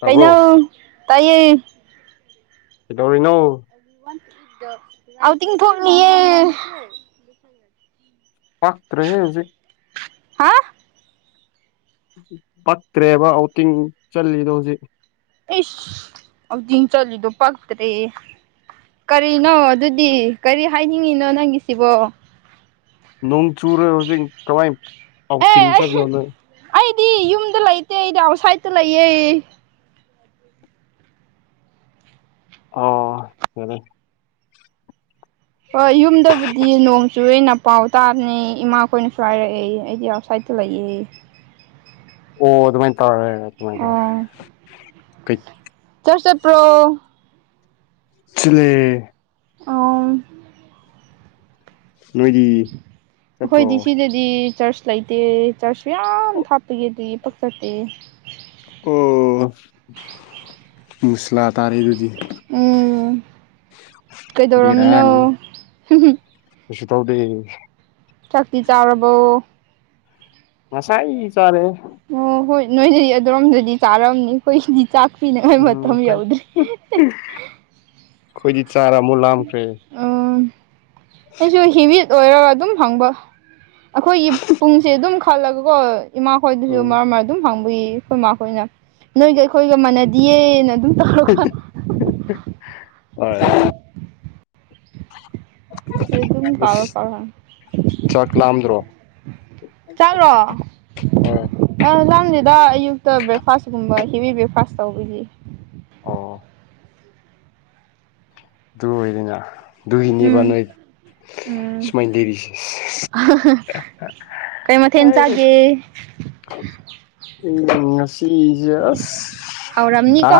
ꯇꯥꯕ꯭ꯔꯣ ꯀꯩꯅꯣ ꯇꯥꯏꯌꯦ ꯀꯩꯗꯧꯔꯤꯅꯣ [unintelligible] ꯑꯥꯎꯇꯤꯡ ꯊꯣꯛꯂꯤꯌꯦ ꯄꯥꯛꯇ꯭ꯔꯦꯍꯦ ꯍꯨꯖꯤꯛ ꯍꯥ ꯄꯛꯇ꯭ꯔꯦꯕ ꯑꯥꯎꯇꯤꯡ ꯆꯠꯂꯤꯗꯣ ꯍꯨꯖꯤꯛ ꯏꯁ ꯋꯥꯀꯤꯡ ꯆꯠꯂꯤꯗꯨ ꯄꯛꯇ꯭ꯔꯦꯌꯦ ꯀꯔꯤꯅꯣ ꯑꯗꯨꯗꯤ ꯀꯔꯤ ꯍꯥꯏꯅꯤꯡꯉꯤꯅꯣ ꯅꯪꯒꯤꯁꯤꯕꯣ ꯅꯣꯡ ꯆꯨꯔꯣꯢ ꯍꯧꯖꯤꯛ ꯀꯃꯥꯏ ꯑꯦ ꯑꯥꯎꯇꯤꯡ ꯑꯩ ꯆꯠꯂꯨꯗꯣꯢ ꯑꯩꯗꯤ ꯌꯨꯝꯗ ꯂꯩꯇꯦ ꯑꯩꯗꯤ ꯑꯥꯎꯠꯁꯥꯏꯗꯇ ꯂꯩꯌꯦ ꯑꯣ ꯐꯔꯦ ꯍꯣꯏ ꯌꯨꯝꯗꯕꯨꯗꯤ ꯅꯣꯡ ꯆꯨꯋꯦꯅ ꯄꯥꯎ ꯇꯥꯕꯅꯦ ꯏꯃꯥꯈꯣꯏꯅꯁꯨ ꯍꯥꯏꯔꯛꯑꯦ ꯑꯩꯗꯤ [unintelligible] ꯐ꯭ꯂꯥꯏꯇ ꯂꯩꯏ ꯑꯣ ꯑꯗꯨꯃꯥꯏꯟ ꯇꯧꯔꯦ ꯑꯗꯨꯃꯥꯏꯟ ꯇꯧꯔꯦ ꯀꯩ ꯆꯔꯁ ꯆꯠꯄ꯭ꯔꯣ ꯆꯂꯦ ꯑꯣꯝ ꯅꯣꯏꯗꯤ ꯆꯠꯄ꯭ꯔꯣ ꯑꯈꯣꯏꯗꯤꯁꯤꯗ ꯗꯤ ꯆꯔꯆ ꯂꯩꯇꯦ ꯆꯔꯆ ꯌꯥꯝ ꯊꯥꯞꯄꯒꯤꯗꯤ ꯄꯥꯛ ꯆꯠꯇꯦ ꯑꯣ ꯃꯨꯁꯂꯥ ꯇꯥꯔꯦ ꯑꯗꯨꯗꯤ ꯎꯝ ꯕꯦꯔꯥꯅꯤ ꯀꯩꯗꯧꯔꯝꯃꯤꯅꯣ ꯀꯩꯁꯨ ꯇꯧꯗꯦ ꯆꯥꯛꯇꯤ ꯆꯥꯔꯕꯣ ꯑꯁꯥꯏ ꯆꯥꯔꯦ ꯑꯣ ꯍꯣꯏ ꯅꯣꯏꯗꯤ ꯑꯗꯨꯔꯣꯝꯗꯗꯤ ꯆꯥꯔꯝꯅꯤ ꯑꯩꯈꯣꯏꯒꯤꯗꯤ ꯆꯥꯛ ꯄꯤꯅꯤꯡꯉꯥꯏ ꯎꯝ ꯃꯇꯝ ꯑꯩꯈꯣꯏ ꯌꯧꯗ꯭ꯔꯤ ꯑꯈꯣꯏꯗꯤ ꯆꯥꯔ ꯑꯃꯨꯛ ꯂꯥꯝꯈ꯭ꯔꯦ ꯎꯝ ꯑꯩꯁꯨ ꯍꯤꯃꯤꯠ ꯑꯣꯏꯔꯦ ꯑꯗꯨꯝ ꯍꯪꯕ ꯑꯩꯈꯣꯏꯒꯤ ꯄꯨꯡꯁꯦ ꯑꯗꯨꯝ ꯈꯜꯂꯒꯀꯣ ꯏꯃꯥꯈꯣꯏꯗꯨꯁꯨ ꯎꯝ ꯃꯔꯛ ꯃꯔꯛ ꯑꯗꯨꯝ ꯍꯡꯕꯒꯤ ꯑꯈꯣꯏꯃꯥ ꯈꯣꯏꯅ ꯅꯣꯏꯗꯤ ꯑꯩꯈꯣꯏꯒ ꯃꯥꯟꯅꯗꯤꯌꯦꯅ ꯑꯗꯨꯝ ꯇꯧꯔꯒ ꯍꯣꯏ ꯑꯗꯨꯝ [unintelligible] ꯑꯁ ꯆꯥꯛ ꯂꯥꯝꯗ꯭ꯔꯣ ꯆꯥꯛꯔꯣ ꯍꯣꯏ ꯑ ꯅꯝꯗꯦꯗ ꯑꯌꯨꯛꯇ ꯕ꯭ꯔꯦꯛꯐꯥꯁꯀꯨꯝꯕ ꯍꯦꯕꯤ ꯕ꯭ꯔꯦꯛꯐꯥꯁ ꯇꯧꯕꯒꯤ ꯑꯣ ꯨꯑꯗꯨ ꯑꯣꯏꯔꯤꯉ ꯑꯗꯨꯒꯤꯅꯤꯕ ꯎꯝ ꯅꯣꯏ ꯎꯝ ꯁꯨꯃꯥꯏꯅ ꯂꯩꯔꯤꯁꯦ ꯀꯩ ꯃꯊꯦꯜ ꯆꯥꯒꯦ ꯑꯦ ꯉꯁꯤ ꯌꯦꯁ ꯔ ꯍꯥꯎꯔꯝꯅꯤꯀꯣ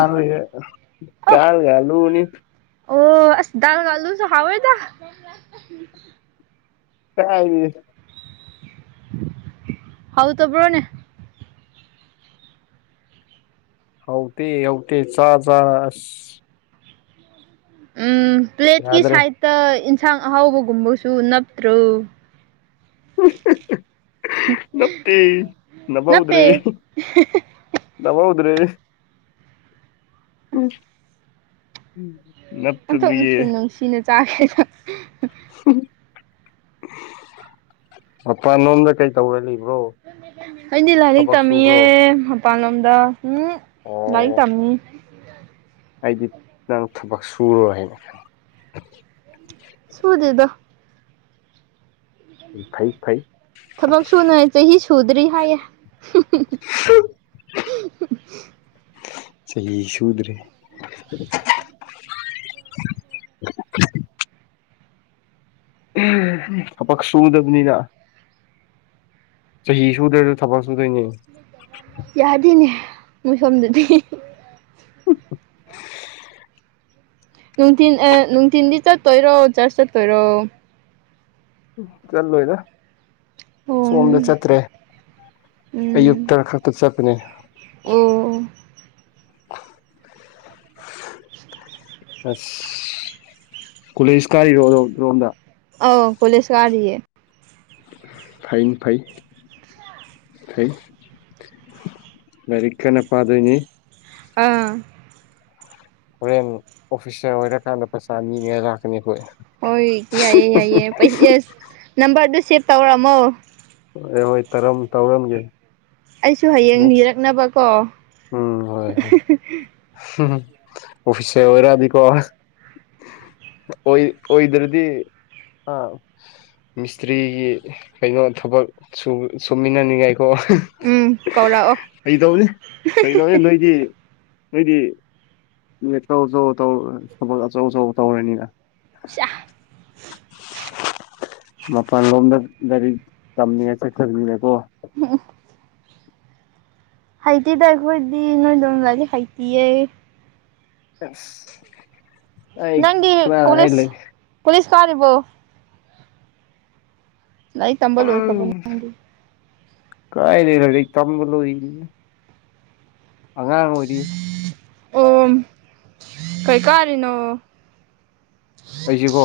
ꯑꯥ ꯇꯥꯔ ꯂꯅꯤ [unintelligible] ꯑꯣ ꯑꯁ ꯗꯥꯜꯒꯜꯂꯨꯁꯨ ꯍꯥꯎꯏꯗ ꯀꯔꯥꯏꯗꯒꯤ ꯍꯥꯎꯇꯕ꯭ꯔꯣꯅꯦ ꯍꯥꯎꯇꯦ ꯍꯧꯇꯦ ꯆꯥ ꯆꯥꯔ ꯑꯁ ꯎꯝ ꯄ꯭ꯂꯦꯠꯀꯤ ꯌꯥꯗ꯭ꯔꯦ ꯁꯥꯏꯗꯇ ꯏꯟꯁꯥꯡ ꯑꯍꯥꯎꯕꯒꯨꯝꯕꯁꯨ ꯅꯞꯇ꯭ꯔꯣ ꯅꯞꯇꯦ ꯅꯞꯍꯧꯗ꯭ꯔꯦ ꯅꯞꯄꯦ ꯅꯞꯍꯧꯗ꯭ꯔꯦꯅꯦ ꯑꯣꯟꯊꯣꯛꯅꯁꯨ ꯅꯨꯡꯁꯤꯅ ꯆꯥꯈ꯭ꯔꯦꯗ ꯃꯄꯥꯟ ꯂꯣꯝꯗ ꯀꯩ ꯇꯧꯔ ꯂꯩꯕ꯭ꯔꯣ ꯑꯩꯗꯤ ꯂꯥꯏꯔꯤꯛ ꯊꯕꯛ ꯇꯝꯃꯤꯌꯦ ꯁꯨꯕ꯭ꯔꯣ ꯃꯄꯥꯟꯂꯣꯝꯗ ꯎꯝ ꯂꯥꯏꯔꯤꯛ ꯑꯣ ꯇꯝꯃꯤ ꯑꯩꯗꯤ ꯅꯪ ꯊꯕꯛ ꯁꯨꯔꯣꯏ ꯍꯥꯏꯅ ꯁꯨꯗꯦꯗ ꯐꯩ ꯐꯩ ꯊꯕꯛ ꯁꯨꯅꯉꯥꯥꯏ ꯆꯍꯤ ꯁꯨꯗ꯭ꯔꯤ ꯍꯥꯏꯌꯦ [inaudible] ꯆꯍꯤ ꯁꯨꯗ꯭ꯔꯤ ꯊꯕꯛ ꯁꯨꯗꯕꯅꯤꯅ ꯆꯍꯤ ꯁꯨꯗ꯭ꯔꯁꯨ ꯊꯕꯛ ꯁꯨꯗꯣꯏꯅꯦ ꯌꯥꯗꯦꯅꯦ ꯃꯣꯏꯁꯣꯝꯗꯗꯤ ꯅꯨꯡꯊꯤꯟ ꯑꯥ ꯅꯨꯡꯊꯤꯟꯗꯤ ꯆꯠꯇꯣꯏꯔꯣ ꯆꯥꯔꯁ ꯆꯠꯇꯣꯏꯔꯣ ꯆꯠꯂꯣꯏꯗ ꯑꯣ ꯁꯣꯝꯗ ꯆꯠꯇ꯭ꯔꯦ ꯎꯝ ꯑꯌꯨꯛꯇ ꯈꯛꯇ ꯆꯠꯄꯅꯦ ꯑꯣ ꯀꯨꯂꯦꯁ ꯀꯥꯏꯔꯣ ꯔꯣ ꯔꯣꯝꯗ ꯑꯣ ꯀꯣꯂꯦꯁ ꯀꯔꯤꯌꯦ ꯐꯥꯏꯟ ꯐꯩ ꯐꯩ ꯂꯥꯏꯔꯤꯛ ꯀꯟꯅ ꯄꯥꯗꯣꯏꯅꯤ ꯑꯥ ꯍꯣꯔꯦꯟ ꯑꯣꯐꯤꯁꯥꯔ ꯑꯣꯏꯔꯀꯥꯟꯗ ꯄꯩꯁꯥ ꯅꯤꯅꯤꯡꯉꯥꯏ ꯂꯥꯛꯀꯅꯤ ꯑꯩꯈꯣꯏ ꯍꯣꯏ ꯌꯥꯏꯌꯦ ꯌꯥꯏꯌꯦ ꯄꯩ ꯑꯁ ꯅꯝꯕꯔꯗꯨ ꯁꯦꯚ ꯇꯧꯔꯝꯃꯣ ꯑꯣ ꯍꯣꯏ ꯇꯔꯝ ꯇꯧꯔꯝꯒꯦ ꯑꯩꯁꯨ ꯍꯌꯦꯡ ꯅꯦꯛꯁ ꯅꯤꯔꯛꯅꯕꯀꯣ ꯎꯝ ꯑꯣꯐꯤꯁꯦꯜ ꯑꯣꯏꯔꯛꯑꯗꯤꯀꯣ ꯑꯣꯏ ꯑꯣꯏꯗ꯭ꯔꯗꯤ ꯑꯥ ꯃꯤꯁꯇ꯭ꯔꯤꯒꯤ ꯀꯩꯅꯣ ꯊꯕꯛ ꯁꯨ ꯁꯨꯃꯤꯟꯅꯅꯤꯡꯉꯥꯏꯀꯣ ꯎꯝ ꯀꯧꯔꯛꯑꯣ ꯐꯒꯤꯗꯧꯅꯤ ꯐꯒꯤꯇꯧꯎꯅꯤ ꯅꯣꯏ ꯗꯤ ꯅꯣꯏꯗꯤ ꯑꯆꯧ ꯑꯆꯧ ꯇꯧꯔ ꯊꯕꯛ ꯑꯆꯧ ꯑꯆꯧꯕ ꯇꯧꯔꯅꯤꯕ [unintelligible] ꯃꯄꯥꯟ ꯂꯣꯝꯗ ꯂꯥꯏꯔꯤꯛ ꯇꯝꯅꯤꯡꯉꯥꯏ ꯆꯠꯈ꯭ꯔꯃꯤꯅꯀꯣ [unintelligible] ꯍꯩꯇꯦꯗ ꯑꯩꯈꯣꯏꯗꯤ ꯅꯣꯏꯗꯣ ꯂꯥꯏꯔꯤꯛ ꯍꯩꯇꯤꯌꯦ ꯑꯁ ꯑꯩ ꯅꯪꯗꯤ ꯀꯅꯥꯅ ꯑꯩ ꯀꯣꯂꯤꯁ ꯂꯩ ꯀꯣꯂꯤꯁ ꯀꯥꯔꯤꯕꯣ ꯂꯥꯏꯔꯤꯛ ꯇꯝꯕ ꯂꯣꯏꯈ꯭ꯔꯕꯣ ꯎꯝ ꯅꯪꯗꯤ ꯀꯥꯏꯗꯦ [unintelligible] ꯑꯉꯥꯡ ꯑꯣꯏꯔꯤ ꯑꯣꯝ ꯀꯩ ꯀꯥꯔꯤꯅꯣ ꯑꯩꯖꯤꯀꯣ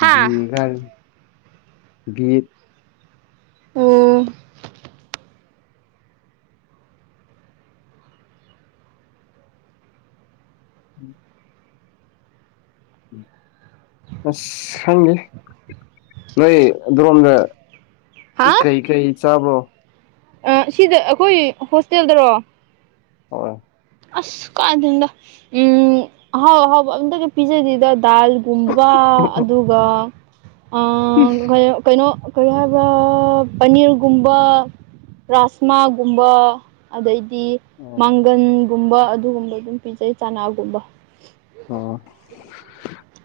ꯍꯥ ꯑꯣ ꯎꯝ ꯑꯁ ꯈꯪꯗꯦ ꯅꯣꯏ ꯑꯗꯣꯝꯗ ꯍꯥ ꯀꯩ ꯀꯩ ꯆꯥꯕ꯭ꯔꯣ ꯑꯥ ꯑꯁꯤꯗ ꯑꯈꯣꯏ ꯍꯣꯁꯇꯦꯜꯗꯔꯣ ꯍꯣꯏ ꯑꯁ ꯀꯥꯏꯗꯩꯟꯗ ꯎꯝ ꯑꯍꯥꯎ ꯑꯍꯥꯎꯕ ꯑꯝꯇꯗꯤ ꯄꯤꯖꯗꯦꯗ ꯗꯥꯜ ꯨꯄꯨꯝꯕꯕ ꯑꯗꯨꯒ ꯑꯥ ꯀꯩ ꯀꯩꯅꯣ ꯀꯔꯤ ꯍꯥꯏꯕ꯭ꯔ ꯄꯅꯤꯔꯒꯨꯝꯕ ꯔꯥꯁꯃꯥꯒꯨꯝꯕ ꯑꯗꯩꯗꯤ ꯑꯣ ꯃꯥꯡꯒꯟꯒꯨꯝꯕ ꯑꯗꯨꯒꯨꯝꯕ ꯗꯨꯝ ꯄꯤꯖꯩ ꯆꯅꯥꯒꯨꯝꯕ ꯑꯣ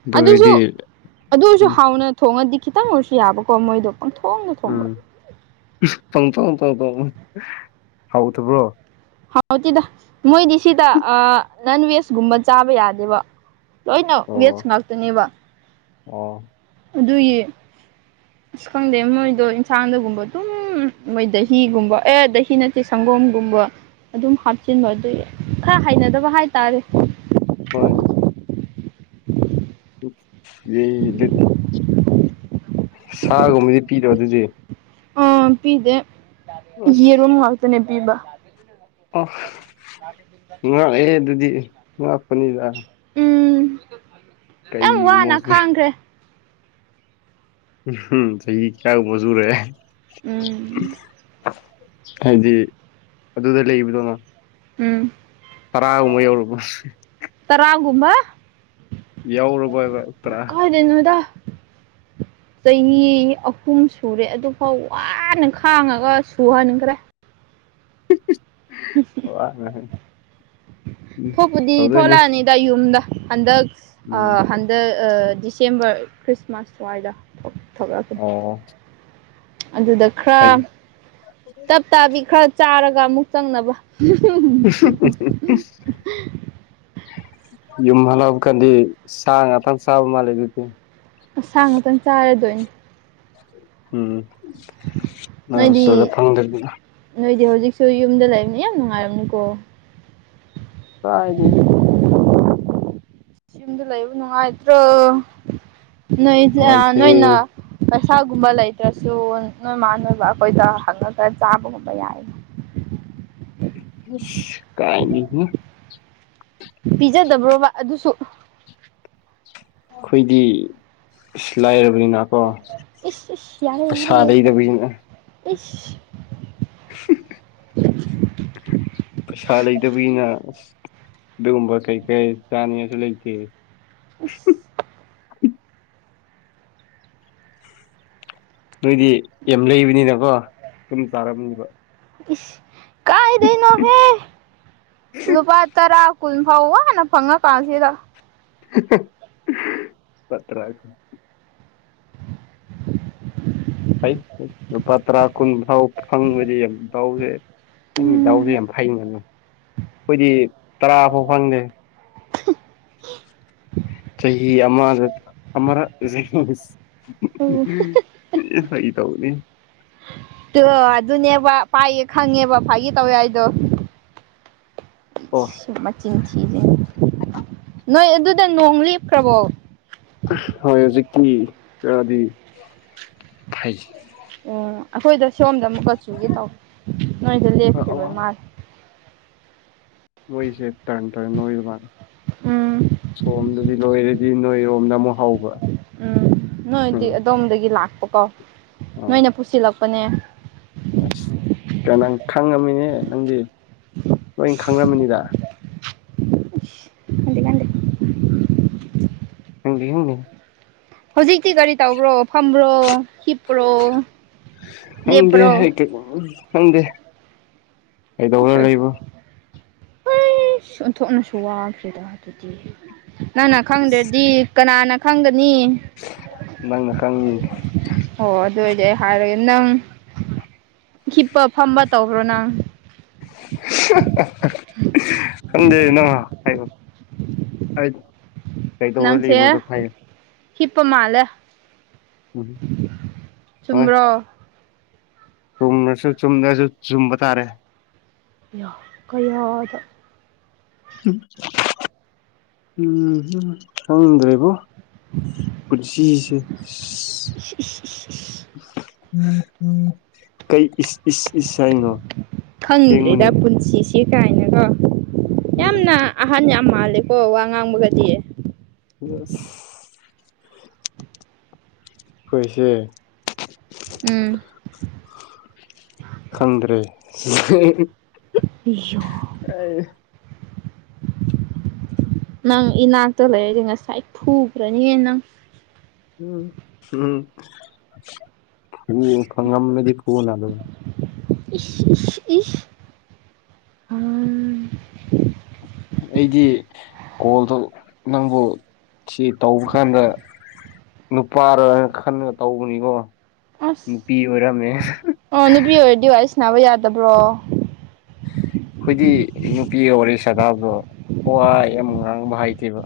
ꯑꯗꯨ ꯑꯗꯨꯁꯨ ꯑꯣꯏꯔꯗꯤ ꯑꯗꯨꯔꯁꯨ ꯎꯝ ꯍꯥꯎꯅ ꯊꯣꯡꯉꯗꯤ ꯈꯤꯇꯪ ꯑꯣꯏꯔꯁꯨ ꯌꯥꯕꯀꯣ ꯃꯣꯏꯗꯣ ꯄꯪꯊꯣꯡꯗ ꯊꯣꯡꯕ [unintelligible] ꯄꯪꯊꯣꯡꯇ ꯊꯣꯡꯕ ꯍꯥꯎꯇꯕ꯭ꯔꯣ ꯍꯥꯎꯇꯤꯗ ꯃꯣꯏꯗꯤ ꯁꯤꯗ ꯑꯥ ꯅꯟꯚꯦꯖꯒꯨꯝꯕ ꯆꯥꯕ ꯌꯥꯗꯦꯕ ꯂꯣꯏꯅ ꯑꯣ ꯚꯦꯠꯖ ꯉꯥꯛꯇꯅꯦꯕ ꯑꯣ ꯑꯗꯨꯢꯌꯤ [inaudible] ꯈꯪꯗꯦ ꯃꯣꯏꯗꯣ ꯏꯟꯁꯥꯡꯗꯒꯨꯝꯕ ꯗꯨꯝ ꯃꯣꯏ ꯗꯍꯤꯒꯨꯝꯕ ꯑꯦ ꯗꯍꯤ ꯅꯠꯇꯦ ꯁꯪꯒꯣꯝꯒꯨꯝꯕ ꯑꯗꯨꯝ ꯍꯥꯞꯆꯤꯟꯕ ꯑꯗꯨꯏ ꯈ꯭ꯔ ꯍꯩꯅꯗꯕ ꯍꯥꯏꯇꯥꯔꯦ ꯍꯣꯏ [unintelligible] ꯗꯨꯗꯤ ꯁꯥꯒꯨꯝꯕꯗꯤ ꯄꯤꯗꯔꯣ ꯑꯗꯨꯗꯤ [unintelligible] ꯄꯤꯗꯦ ꯑꯁ ꯌꯦꯔꯣꯝ ꯉꯥꯛꯇꯅꯦ ꯄꯤꯕ ꯑꯣ ꯉꯛꯑꯦ ꯑꯗꯨꯗꯤ ꯉꯛꯄꯅꯤꯗ ꯎꯝ ꯌꯥꯝ ꯋꯥꯅ ꯀꯩꯒꯨꯃꯣꯁꯅꯦꯜ ꯈꯥꯡꯈ꯭ꯔꯦ ꯎꯝ ꯍꯝ ꯆꯍꯤ ꯇ꯭ꯔꯥꯎꯉ ꯁꯨꯔꯦ ꯎꯝ ꯍꯥꯏꯗꯤ ꯑꯗꯨꯗ ꯂꯩꯕꯗꯣꯉꯣ ꯎꯝ ꯇꯔꯥꯒꯨꯝꯕ ꯌꯧꯔꯕꯣ [unintelligible] ꯇꯔꯥꯒꯨꯝꯕ ꯌꯧꯔꯕꯣꯍꯕ ꯇꯔꯥ ꯗꯩꯅꯣꯗ ꯆꯍꯤ ꯑꯍꯨꯝ ꯁꯨꯔꯦ ꯑꯗꯨꯐꯥꯎ ꯋꯥꯅ ꯈꯥꯡꯉꯒ ꯁꯨꯍꯟꯈ꯭ꯔꯦ ꯍꯝ ꯍꯝ [unintelligible] ꯎꯝ ꯇꯧꯗꯣꯏꯅꯦ ꯗ ꯌꯨꯝꯗ ꯍꯟꯗꯛ ꯑꯥ ꯍꯟ ꯗ ꯑꯥ ꯗꯤꯁꯦꯝꯕꯔ ꯈ꯭ꯔꯤꯁꯃꯥꯁ ꯁ꯭ꯋꯥꯏꯗ ꯊꯣꯛ ꯊꯣꯛꯂꯛ ꯑꯣ ꯑꯗꯨꯗ ꯈ꯭ꯔ ꯐꯩꯅꯦ ꯇꯞ ꯇꯥꯕꯤ ꯈ꯭ꯔ ꯆꯥꯔꯒ ꯑꯃꯨꯛ ꯆꯪꯅꯕ [unintelligible] ꯌꯨꯝ ꯍꯜꯂꯥꯎ ꯀꯥꯟꯗꯤ ꯁꯥ ꯉꯥꯛꯇꯪ ꯆꯥꯕ ꯃꯥꯜꯂꯦ ꯑꯗꯨꯗꯤ ꯑꯁꯥ ꯉꯥꯛꯇꯪ ꯆꯥꯔꯗꯣꯏꯅꯤ ꯎꯝ ꯅꯣꯏ ꯅꯣꯏꯗꯤ ꯍꯣꯁꯇꯦꯜꯗ ꯐꯪꯗꯕꯅꯤꯅ ꯅꯣꯏꯗꯤ ꯍꯧꯖꯤꯛꯁꯨ ꯌꯨꯝꯗ ꯂꯩꯕꯅꯤ ꯌꯥꯝ ꯅꯨꯡꯉꯥꯏꯔꯝꯅꯤꯀꯣ ꯀꯥꯢꯗꯤ ꯌꯨꯝꯗ ꯂꯩꯕ ꯅꯨꯡꯉꯥꯏꯇ꯭ꯔꯣ ꯅꯣꯏꯁꯦ ꯑ ꯅꯨꯡꯉꯥꯏꯇꯦ ꯅꯣꯏꯅ ꯄꯩꯁꯥꯒꯨꯝꯕ ꯂꯩꯇ꯭ꯔꯁꯨ ꯅꯣꯏꯃꯥ ꯅꯣꯏꯕꯥ ꯈꯣꯏꯗ ꯍꯪꯉꯒ ꯆꯥꯕꯒꯨꯝꯕ ꯌꯥꯏ ꯢꯁ ꯀꯥꯏꯗꯤꯅꯣ ꯄꯤꯖꯗꯕ꯭ꯔꯣꯕ ꯑꯗꯨꯁꯨ ꯈꯨꯏꯗꯤ ꯏꯁ ꯂꯥꯏꯔꯕꯅꯤꯅ ꯀꯣ ꯏꯁ ꯏꯁ ꯌꯥꯔꯦ ꯄꯩꯁꯥ ꯌꯥꯔꯦ ꯌꯥꯔꯦ ꯂꯩꯗꯕꯩꯅ ꯏꯁ ꯄꯩꯁꯥ ꯂꯩꯇꯕꯤꯅ ꯑꯁ ꯗꯨꯒꯨꯝꯕ ꯀꯩ ꯀꯩ ꯆꯥꯅꯤꯉꯥꯏꯁꯨ ꯂꯩꯇꯦ ꯑꯁ ꯅꯣꯏꯗꯤ ꯌꯥꯝ ꯂꯩꯕꯅꯤꯅꯀꯣ ꯁꯨꯝ ꯆꯥꯔꯝꯅꯤꯕ ꯏꯁ ꯀꯥꯏꯗꯩꯅꯣꯍꯦ ꯂꯨꯄꯥ ꯇꯔꯥ ꯀꯨꯟ ꯐꯥꯎ ꯋꯥꯅ ꯐꯪꯉꯀꯥꯟꯁꯤꯗ [unintelligible] ꯐꯩ ꯐꯩ ꯂꯨꯄꯥ ꯇꯔꯥ ꯀꯨꯟ ꯐꯥꯎ ꯐꯪꯕꯗꯤ ꯌꯥꯝ ꯗꯥꯎꯖꯦ ꯅꯪꯒꯤ ꯗꯥꯎꯖꯦ ꯎꯝ ꯌꯥꯝ ꯐꯩ ꯉꯟꯅ ꯈꯣꯏꯗꯤ ꯇꯔꯥ ꯐꯥꯎ ꯐꯪꯗꯦ [unintelligible] ꯆꯍꯤ ꯑꯃꯗ ꯑꯃꯔꯛ [unintelligible] ꯐꯥꯒꯤ ꯇꯧꯕꯅꯦ ꯇꯨ ꯑꯗꯨꯅꯦꯕ ꯄꯥꯏꯌꯦ ꯈꯪꯉꯦꯕ ꯐꯥꯒꯤ ꯇꯧꯋꯦ ꯍꯥꯏꯗꯣ ꯑꯣ ꯏꯁ ꯃꯆꯤꯟ ꯊꯤꯔꯤꯅꯤ ꯅꯣꯏ ꯑꯗꯨꯗ ꯅꯣꯡ ꯂꯦꯞꯈ꯭ꯔꯕꯣ ꯍꯣꯏ ꯍꯨꯖꯤꯛꯇꯤ ꯈꯔꯗꯤ [unintelligible] ꯑꯣ ꯑꯈꯣꯏꯗ ꯁꯣꯝꯗ ꯑꯃꯨꯛꯀ ꯆꯨꯒꯦ ꯇꯧ ꯅꯣꯏꯗ ꯂꯦꯞꯈꯤꯕ ꯑ ꯃꯥꯜꯂꯦ ꯃꯣꯏꯁꯦ ꯇꯔꯟ ꯇꯔꯟ ꯅꯣꯏꯔꯕ ꯎꯝ ꯁꯣꯝꯗꯗꯤ ꯂꯣꯏꯔꯗꯤ ꯅꯣꯏꯔꯣꯝꯅ ꯑꯃꯨꯛ ꯍꯥꯎꯕ ꯎꯝ ꯅꯣꯏꯗꯤ ꯑꯗꯣꯝꯗꯒꯤ ꯂꯥꯛꯄꯀꯣ ꯑꯣ ꯅꯣꯏꯅ ꯄꯨꯁꯤꯜꯂꯛꯄꯅꯦ ꯑꯁ ꯀ ꯅꯪ ꯈꯪꯉꯝꯃꯤꯅꯦ ꯅꯪꯗꯤ ꯂꯣꯏ ꯈꯪꯔꯝꯃꯅꯤꯗ ꯈꯪꯗꯦ ꯈꯪꯗꯦ [unintelligible] ꯍꯧꯖꯤꯛꯇꯤ ꯀꯔꯤ ꯇꯧꯕ꯭ꯔꯣ ꯐꯝꯕ꯭ꯔꯣ ꯍꯤꯞ ꯈꯪꯗꯦꯍꯦ [unintelligible] ꯈꯪꯗꯦ ꯀꯩꯗꯧꯔ ꯂꯩꯕ ꯍꯣꯏꯁ ꯑꯣꯟꯊꯣꯛꯅꯁꯨ ꯋꯥꯈ꯭ꯔꯦꯗ ꯑꯗꯨꯗꯤ ꯅꯪꯅ ꯈꯪꯗ꯭ꯔꯗꯤ ꯀꯅꯥꯅ ꯈꯪꯒꯅꯤ ꯅꯪꯅ ꯈꯪꯉꯤ ꯑꯣ ꯑꯗꯨ ꯑꯣꯏꯗꯤ ꯑꯩ ꯍꯥꯏꯔꯒꯦ ꯅꯪ ꯍꯤꯞꯄ ꯐꯝꯕ ꯇꯧꯕ꯭ꯔꯣ ꯅ ꯈꯪꯗꯦ ꯅꯪꯅ ꯍꯥꯏꯕ ꯑꯩꯠ ꯅꯪꯁꯦ ꯍꯤꯞꯄ ꯃꯥꯜꯂꯦ ꯎꯝ ꯍꯣꯏ ꯆꯨꯝꯕ꯭ꯔꯣ ꯆꯨꯝꯔꯁꯨ ꯆꯨꯝꯗꯖꯨ ꯆꯨꯝꯕ ꯇꯥꯔꯦ ꯌꯥ ꯀꯌꯥꯗ ꯎꯝ ꯍꯨꯝ ꯈꯪꯗ꯭ꯔꯦꯕꯣ ꯄꯨꯟꯁꯤꯁꯦ ꯢꯁ ꯢꯁ ꯢꯁ ꯢꯁ ꯀꯩ ꯏꯁ ꯏꯁ ꯏꯁ ꯍꯥꯏꯅꯣ ꯁꯦꯡꯕꯅꯤ ꯈꯪꯗ꯭ꯔꯦꯗ ꯄꯨꯟꯁꯤꯁꯦ ꯀꯥꯏꯅꯒ ꯎꯝ ꯌꯥꯝꯅ ꯑꯍꯟ ꯌꯥꯝ ꯃꯥꯜꯂꯦꯀꯣ ꯋꯥ ꯉꯥꯡꯕꯒꯗꯤ ꯌꯦꯁ ꯈꯣꯏꯁꯦ ꯎꯝ ꯈꯪꯗ꯭ꯔꯦ ꯏꯌꯣ ꯑꯩ ꯅꯪ ꯏꯅꯥꯛꯇ ꯂꯩꯔꯗꯤ ꯉꯁꯥꯏ ꯐꯨꯈ꯭ꯔꯅꯤꯍꯦ ꯅꯪ ꯎꯝ ꯎꯝ ꯉꯝꯔꯗꯤ ꯐꯨꯑꯣꯅ ꯑꯗꯨ ꯏꯁ ꯏꯁ ꯏꯁ ꯑꯩꯗꯤ ꯀꯣꯜꯗꯨ ꯅꯪꯕꯨ ꯁꯤ ꯇꯧꯕ ꯀꯥꯟꯗ ꯅꯨꯄꯥꯔ ꯍꯥꯏꯅ ꯈꯟꯂꯒ ꯇꯧꯕꯅꯤꯀꯣ ꯑꯁ ꯅꯨꯄꯤ ꯑꯣꯏꯔꯝꯃꯦ ꯑꯣ ꯅꯨꯄꯤ ꯑꯣꯏꯔꯗꯤ ꯋꯥꯔꯤ ꯁꯥꯅꯕ ꯌꯥꯗꯕ꯭ꯔꯣ ꯈꯣꯏꯗꯤ ꯅꯨꯄꯤꯒ ꯋꯥꯔꯤ ꯁꯥꯗꯕꯔꯣ ꯋꯥ ꯌꯥꯝ ꯉꯥꯡꯕ ꯍꯩꯇꯦꯕ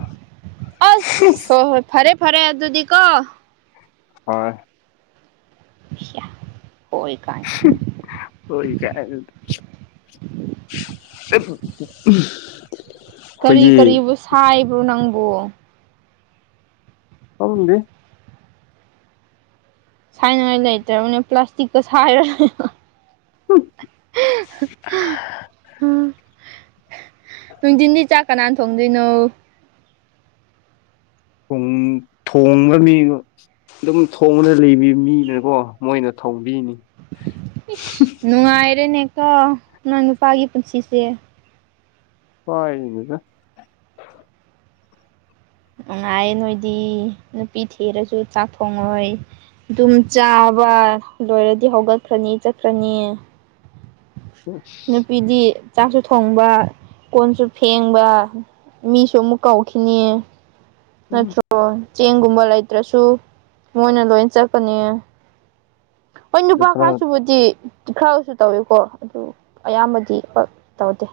ꯑꯁ ꯍꯣꯏ ꯍꯣꯏ ꯐꯔꯦ ꯐꯔꯦ ꯑꯗꯨꯗꯤ ꯀꯣ ꯍꯣꯏ ꯍꯣꯏ ꯀꯥꯏ [unintelligible] [inaudible] [unintelligible] ꯀꯔꯤ ꯑꯩꯈꯣꯏꯒꯤ ꯀꯔꯤꯕꯨ ꯁꯥꯏꯕ꯭ꯔꯣ ꯅꯪꯕꯨ ꯈꯪꯗꯦ ꯁꯥꯏꯅꯤꯡꯉꯥꯏ ꯂꯩꯇ꯭ꯔꯕꯅꯤ ꯄ꯭ꯂꯥꯁꯇꯤꯛꯇꯣ ꯁꯥꯏꯔ ꯂꯩꯌꯣ [unintelligible] ꯎꯝ ꯅꯨꯡꯗꯤꯟꯗꯤ ꯆꯥꯛ ꯀꯅꯥ ꯊꯣꯡꯗꯣꯏꯅꯣ ꯄꯨꯡ ꯊꯣꯡꯕ ꯃꯤꯗꯣ ꯗꯨꯝ ꯊꯣꯡꯕꯗ ꯂꯩꯕꯤ ꯃꯤꯅꯀꯣ ꯃꯣꯏꯅ ꯊꯣꯡꯕꯤꯅꯤ ꯏꯁ ꯅꯨꯡꯉꯥꯏꯔꯦꯅꯦꯀꯣ ꯅꯪ ꯅꯨꯄꯥꯒꯤ ꯄꯨꯟꯁꯤꯁꯦ ꯄꯥꯏꯅꯤꯗ ꯅꯨꯡꯉꯥꯏꯌꯦ ꯅꯣꯏꯗꯤ ꯅꯨꯄꯤ ꯊꯤꯔꯁꯨ ꯆꯥꯛ ꯊꯣꯡꯉꯣꯏ ꯑꯗꯨꯝ ꯆꯥꯕ ꯂꯣꯏꯔꯗꯤ ꯍꯧꯒꯠꯈ꯭ꯔꯅꯤ ꯆꯠꯈ꯭ꯔꯅꯤ ꯅꯨꯄꯤꯗꯤ ꯆꯥꯛꯁꯨ ꯊꯣꯡꯕ ꯀꯣꯟꯁꯨ ꯐꯦꯡꯕ ꯃꯤꯁꯨ ꯑꯃꯨꯛ ꯀꯧꯈꯤꯅꯤ ꯎꯝ ꯅꯠꯇ꯭ꯔꯣ ꯆꯦꯡꯒꯨꯝꯕ ꯂꯩꯇ꯭ꯔꯁꯨ ꯃꯣꯏꯅ ꯂꯣꯏ ꯆꯠꯄꯅꯤ ꯍꯣꯏ ꯗ ꯅꯨꯄꯥ ꯈꯔ ꯀꯅꯥꯅ ꯁꯨꯕꯨꯗꯤ [unintelligible] ꯇꯧꯋꯤꯀꯣ ꯑꯗꯨ ꯑꯌꯥꯝꯕꯗꯤ ꯄꯥ ꯇꯧꯗꯦ